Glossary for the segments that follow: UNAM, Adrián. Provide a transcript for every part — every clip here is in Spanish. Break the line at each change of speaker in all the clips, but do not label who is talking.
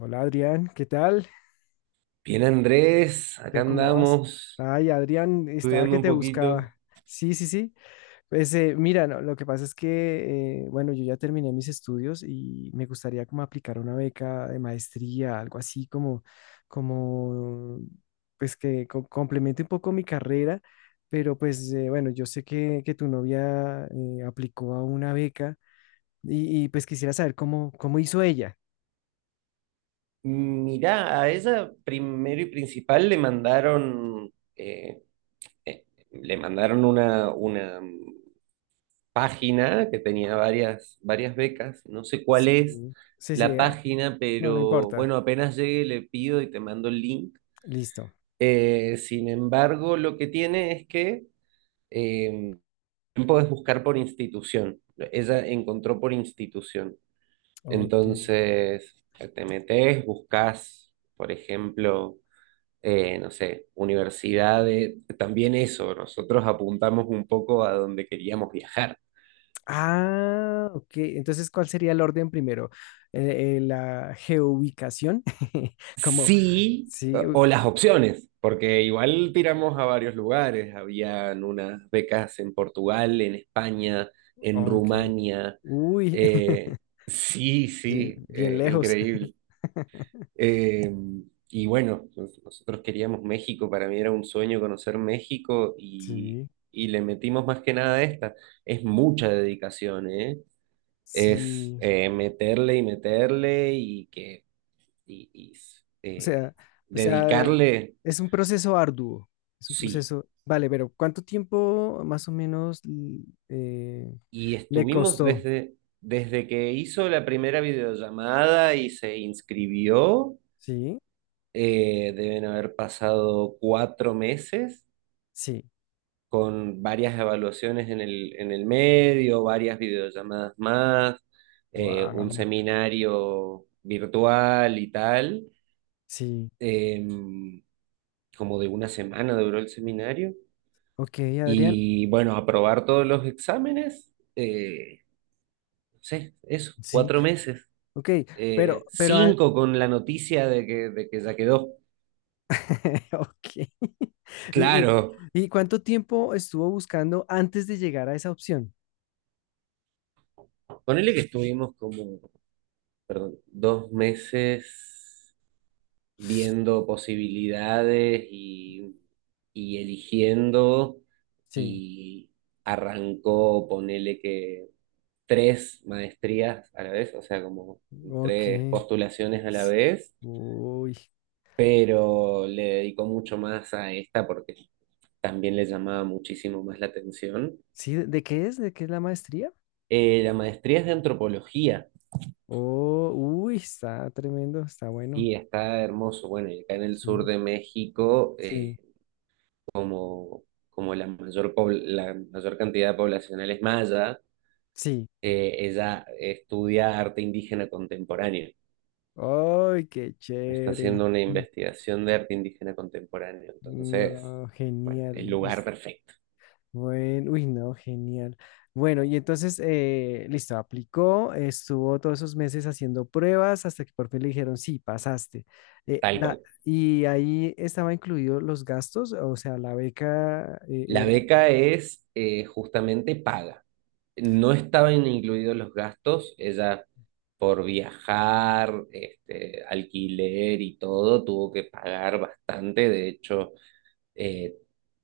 Hola Adrián, ¿qué tal?
Bien, Andrés, acá
¿Yo cómo vas?
andamos
Ay, Adrián, estaba
estudiando
que
un
te
poquito.
buscaba. Sí, sí, sí. Pues mira, no, lo que pasa es que, bueno, yo ya terminé mis estudios y me gustaría como aplicar una beca de maestría, algo así como, pues que complemente un poco mi carrera, pero pues bueno, yo sé que tu novia aplicó a una beca pues quisiera saber cómo hizo ella.
Mirá, a ella primero y principal eh, le mandaron una página que tenía varias becas. No sé cuál es
Sí, sí,
la
sí, ah,
página,
no, no
pero bueno,
importa.
apenas llegue le pido y te mando el link.
Listo.
Sin embargo, lo que tiene es que eh, podés buscar por institución. Ella encontró por institución.
Ok.
Entonces, te metes, buscas, por ejemplo, no sé, universidades, también eso, nosotros apuntamos un poco a donde queríamos viajar.
Ah, ok. Entonces, ¿cuál sería el orden primero? La geoubicación. Como,
Sí,
sí,
o las opciones, porque igual tiramos a varios lugares, habían unas becas en Portugal, en España, en
ok.
Rumania.
Uy,
eh, sí,
sí,
sí,
bien lejos.
increíble. Eh, y bueno, nosotros queríamos México, para mí era un sueño conocer México
Sí,
y le metimos más que nada a esta. Es mucha dedicación, ¿eh? Es
sí.
meterle y meterle y,
O
eh,
sea, o sea,
dedicarle,
es un proceso arduo. Es un
sí.
proceso. Vale, pero ¿cuánto tiempo más o menos eh,
Y
le costó?
desde que hizo la primera videollamada y se inscribió,
Sí,
deben haber pasado 4 meses
sí.
con varias evaluaciones en el medio, varias videollamadas más, un
Wow.
seminario virtual y tal.
Sí.
Eh, Como de una semana duró el seminario.
Ok, Adrián.
Y bueno, aprobar todos los exámenes, no sé, eso,
Sí.
4 meses.
Ok, pero, pero, an-
Cinco con la noticia de que ya quedó.
ok. ¿Y, y,
Claro,
y cuánto tiempo estuvo buscando antes de llegar a esa opción?
ponele que estuvimos como, perdón, 2 meses viendo posibilidades y eligiendo
Sí,
y arrancó, ponele que 3 maestrías a la vez, o sea, como
ok.
3 postulaciones a la
S-
vez,
Uy,
pero le dedicó mucho más a esta porque también le llamaba muchísimo más la atención.
sí, ¿de qué es? ¿De qué es la maestría?
La maestría es de antropología
Oh, uy, está tremendo, está bueno.
y está hermoso. Bueno, y acá en el sur
Sí,
de México,
sí,
como, como la la mayor cantidad de poblacional es maya,
sí.
ella estudia arte indígena contemporáneo.
¡Ay, qué
Está
chévere!
haciendo una investigación de arte indígena contemporáneo. Entonces,
No,
bueno, el
genial.
lugar perfecto,
Bueno, uy, no, genial. Bueno, y entonces, listo, aplicó, estuvo todos esos meses haciendo pruebas hasta que por fin le dijeron, sí, pasaste.
tal cual.
Y ahí estaba incluido los gastos, o sea, la beca
La
era,
beca es justamente paga. No estaban incluidos los gastos, ella por viajar, este, alquiler y todo, tuvo que pagar bastante. De hecho, Eh,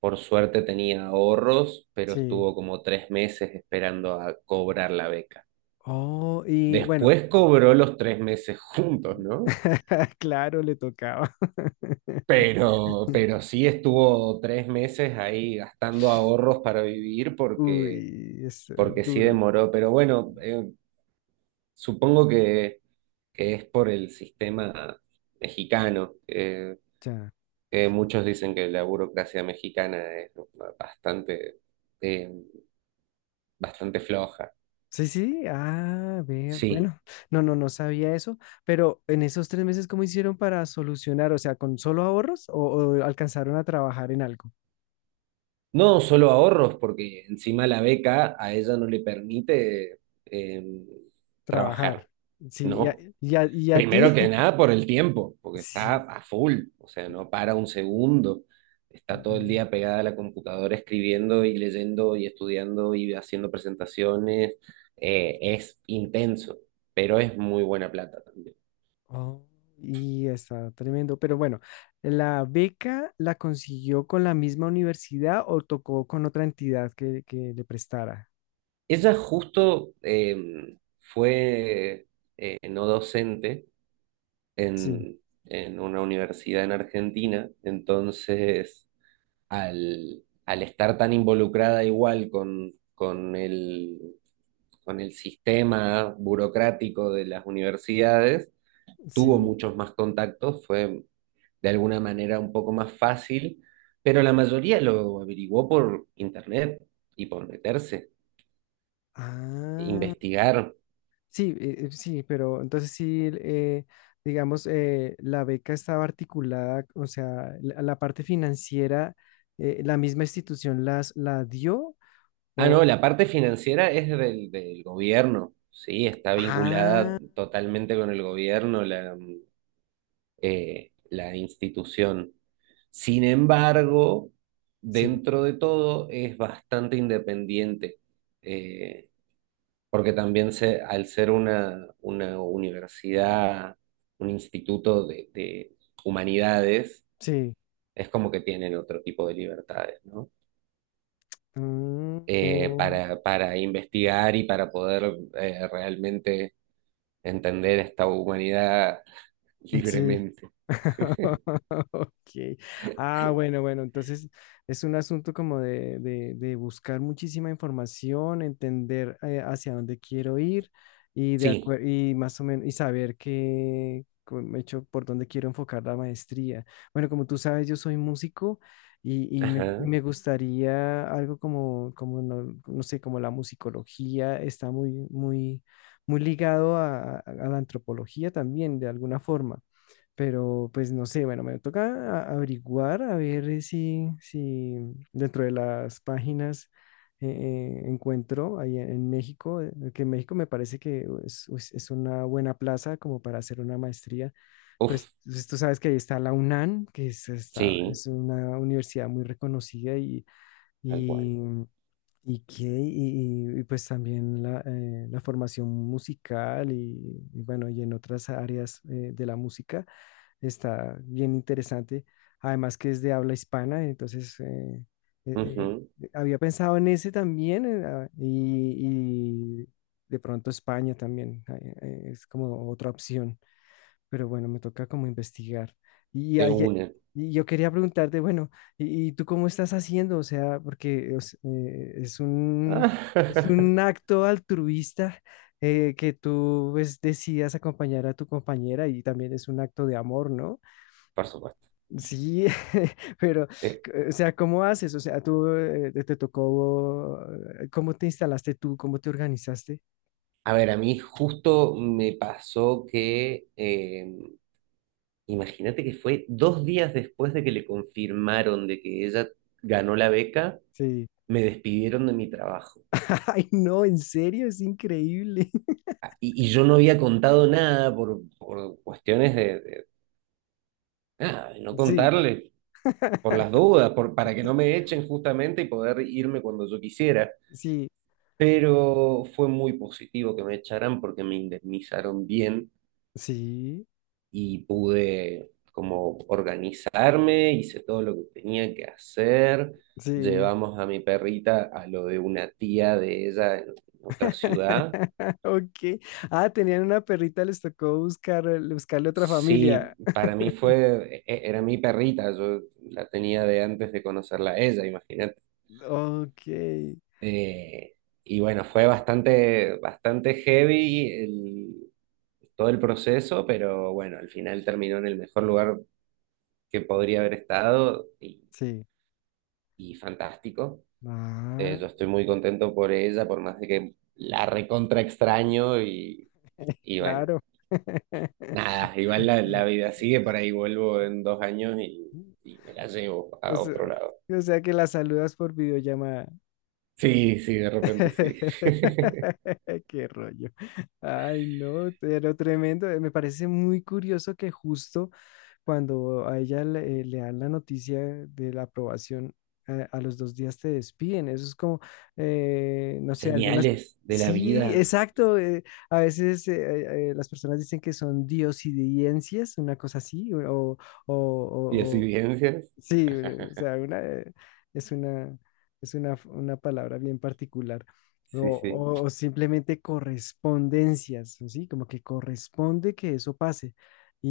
por suerte tenía ahorros, pero
sí.
estuvo como 3 meses esperando a cobrar la beca.
Oh, y bueno,
Después cobró los 3 meses juntos, ¿no?
claro, le tocaba.
Pero sí estuvo 3 meses ahí gastando ahorros para vivir porque,
Uy, es
porque sí
duro.
demoró. Pero bueno, supongo que es por el sistema mexicano,
Ya.
que muchos dicen que la burocracia mexicana es bastante, eh, bastante floja.
Sí, sí, ah, ve,
Sí,
bueno, no, no, no sabía eso, pero en esos tres meses, ¿cómo hicieron para solucionar? O sea, ¿con solo ahorros o alcanzaron a trabajar en algo?
no solo ahorros, porque encima la beca a ella no le permite eh, trabajar,
Trabajar, sí, y a,
¿no?
y a- y a
Primero
ti,
que nada por el tiempo, porque está
sí.
a full, o sea, no para un segundo, está todo el
Mm,
día pegada a la computadora escribiendo y leyendo y estudiando y haciendo presentaciones, es intenso, pero es muy buena plata también.
oh, y está tremendo, pero bueno, ¿la beca la consiguió con la misma universidad o tocó con otra entidad que le prestara?
Ella justo fue no docente
Sí,
en, en una universidad en Argentina, entonces al estar tan involucrada igual con el sistema burocrático de las universidades, tuvo
sí.
muchos más contactos, fue de alguna manera un poco más fácil, pero la mayoría lo averiguó por internet y por meterse,
Ah,
investigar.
sí, sí, pero entonces sí, digamos, la beca estaba articulada, o sea, la parte financiera, la misma institución la dio,
Ah,
o,
no, la parte financiera es del gobierno, sí, está vinculada
ah,
totalmente con el gobierno, la institución. Sin embargo,
sí,
dentro de todo es bastante independiente, eh, porque también se, al ser una universidad, un instituto de humanidades,
sí,
es como que tienen otro tipo de libertades, ¿no?
mm, oh,
Para investigar y para poder realmente entender esta humanidad
sí,
libremente.
ok. Ah, bueno, bueno, entonces es un asunto como de buscar muchísima información, entender hacia dónde quiero ir y
Sí,
y más o menos y saber qué como he hecho por dónde quiero enfocar la maestría. Bueno, como tú sabes, yo soy músico y
ajá,
me gustaría algo como, como no, no sé, como la musicología está muy ligado a a la antropología también, de alguna forma. Pero pues no sé, bueno, me toca averiguar a ver eh, si dentro de las páginas encuentro ahí en México, que en México me parece que es una buena plaza como para hacer una maestría. Pues,
uf,
pues, tú sabes que ahí está la UNAM, está
sí,
es una universidad muy reconocida
tal cual.
y, y, pues también la formación musical y bueno, y en otras áreas de la música está bien interesante. Además que es de habla hispana, entonces eh,
Ujú,
había pensado en ese también ah, y de pronto España también es como otra opción, pero bueno, me toca como investigar. Y,
de
hay-
una.
y yo quería preguntarte, bueno, y tú cómo estás haciendo? O sea, porque
Ah,
es un acto altruista que tú pues, decidas acompañar a tu compañera y también es un acto de amor, ¿no?
por supuesto.
Sí, pero,
Eh,
o sea, ¿cómo haces? O sea, tú te tocó, ¿cómo te instalaste tú? ¿Cómo te organizaste?
a ver, a mí justo me pasó que imagínate que fue 2 días después de que le confirmaron de que ella ganó la beca,
Sí.
me despidieron de mi trabajo.
Ay, no, en serio, es increíble.
Y yo no había contado nada por cuestiones nada, de no
Sí,
contarle, por las dudas, por, para que no me echen justamente y poder irme cuando yo quisiera.
sí,
Pero fue muy positivo que me echaran porque me indemnizaron bien
sí,
y pude como organizarme, hice todo lo que tenía que hacer.
sí.
Llevamos a mi perrita a lo de una tía de ella en otra ciudad.
Ok. Ah, tenían una perrita, les tocó buscar, buscarle otra familia.
Sí, para mí era mi perrita, yo la tenía de antes de conocerla a ella, imagínate.
Ok,
Eh, y bueno, fue bastante heavy todo el proceso, pero bueno, al final terminó en el mejor lugar que podría haber estado
sí.
y fantástico.
Ah,
Yo estoy muy contento por ella, por más de que la recontra extraño y bueno,
claro.
nada, igual la vida sigue, por ahí vuelvo en 2 años y me la llevo
O
a
sea,
otro lado.
o sea que la saludas por videollamada.
Sí, sí, de repente sí.
Qué rollo. Ay, no, pero tremendo. Me parece muy curioso que justo cuando a ella le dan la noticia de la aprobación, a los dos días te despiden. Eso es como, no sé, algunas...
Señales de la
Sí,
vida.
exacto. A veces las personas dicen que son diosidencias, una cosa así, o, o,
Y
o,
evidencias.
sí, o sea, una, es una, es una palabra bien particular. O,
Sí, sí.
o simplemente correspondencias, ¿sí? Como que corresponde que eso pase.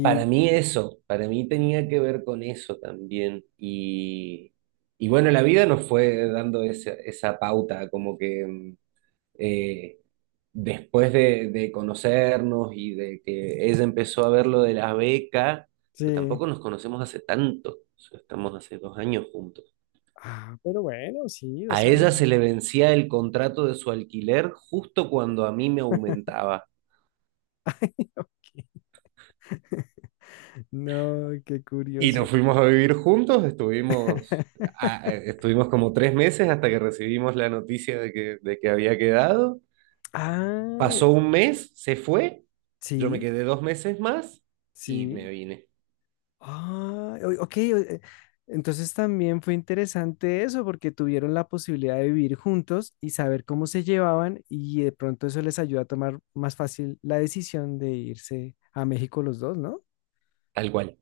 Para mí eso, para mí tenía que ver con eso también. Y bueno, la vida nos fue dando esa, esa pauta, como que eh, después de conocernos y de que ella empezó a ver lo de la beca, pero
sí,
tampoco nos conocemos hace tanto, o sea, estamos hace 2 años juntos.
ah, pero bueno, sí,
A
dos
ella
años.
se le vencía el contrato de su alquiler justo cuando a mí me aumentaba.
Ay, ok. No, qué
Y
curioso.
nos fuimos a vivir juntos, estuvimos como 3 meses hasta que recibimos la noticia de que había quedado.
Ah,
Pasó 1 mes, se fue, yo me
sí,
quedé 2 meses más y me
sí.
vine.
Ah, ok. Entonces también fue interesante eso porque tuvieron la posibilidad de vivir juntos y saber cómo se llevaban y de pronto eso les ayuda a tomar más fácil la decisión de irse a México los dos, ¿no?
Tal cual,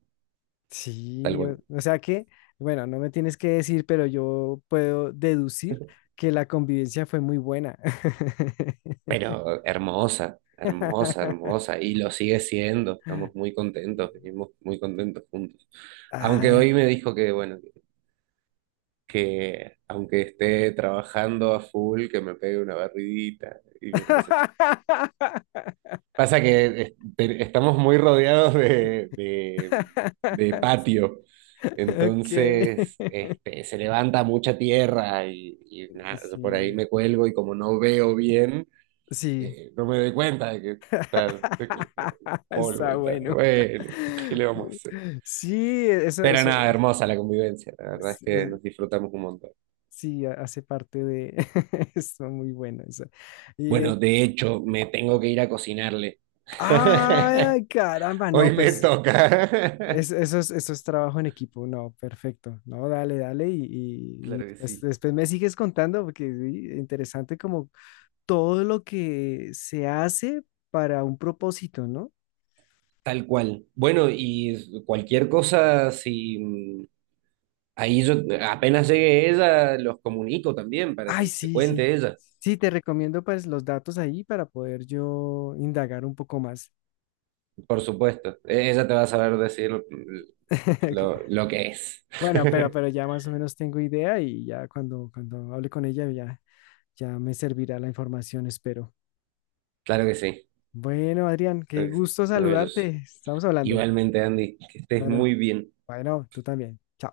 tal
Sí,
cual.
bueno, no me tienes que decir, pero yo puedo deducir que la convivencia fue muy buena.
Pero hermosa, hermosa, hermosa. Y lo sigue siendo, estamos muy contentos, vivimos muy contentos juntos. Aunque
Ah.
hoy me dijo que, bueno, que aunque esté trabajando a full, que me pegue una barridita y me parece perfecto. Pasa que estamos muy rodeados de patio,
Ok.
entonces este, se levanta mucha tierra y nada, yo por ahí
Sí,
me cuelgo y como no veo bien,
sí.
no me doy cuenta de que está de que polvo
Está
y tal.
bueno.
Bueno, ¿qué le vamos a hacer?
Sí, eso,
Pero nada,
eso,
hermosa la convivencia, la verdad es
es-
que
eh,
nos disfrutamos un montón.
sí, hace parte de, está muy bueno eso. Y,
Bueno,
en-
de hecho, me tengo que ir a cocinarle.
ay, caramba,
Hoy
no,
me
pues,
toca.
eso es trabajo en equipo, no, perfecto, no, dale, dale, y
Claro que
después,
sí.
después me sigues contando, porque sí, interesante como todo lo que se hace para un propósito, ¿no?
Tal cual. Bueno, y cualquier cosa, si mm, ahí yo apenas llegue ella, los comunico también para
Ay,
que te
sí, sí.
cuente ella,
Sí, te recomiendo pues los datos ahí para poder yo indagar un poco más.
por supuesto. Ella te va a saber decir lo que es.
Bueno, pero ya más o menos tengo idea y ya cuando hable con ella ya, ya me servirá la información, espero.
Claro que sí,
Bueno, Adrián, qué
claro que sí.
gusto saludarte.
Maravilloso.
Estamos hablando.
Igualmente, Andy, que estés
Bueno,
muy bien.
bueno, tú también. Chao.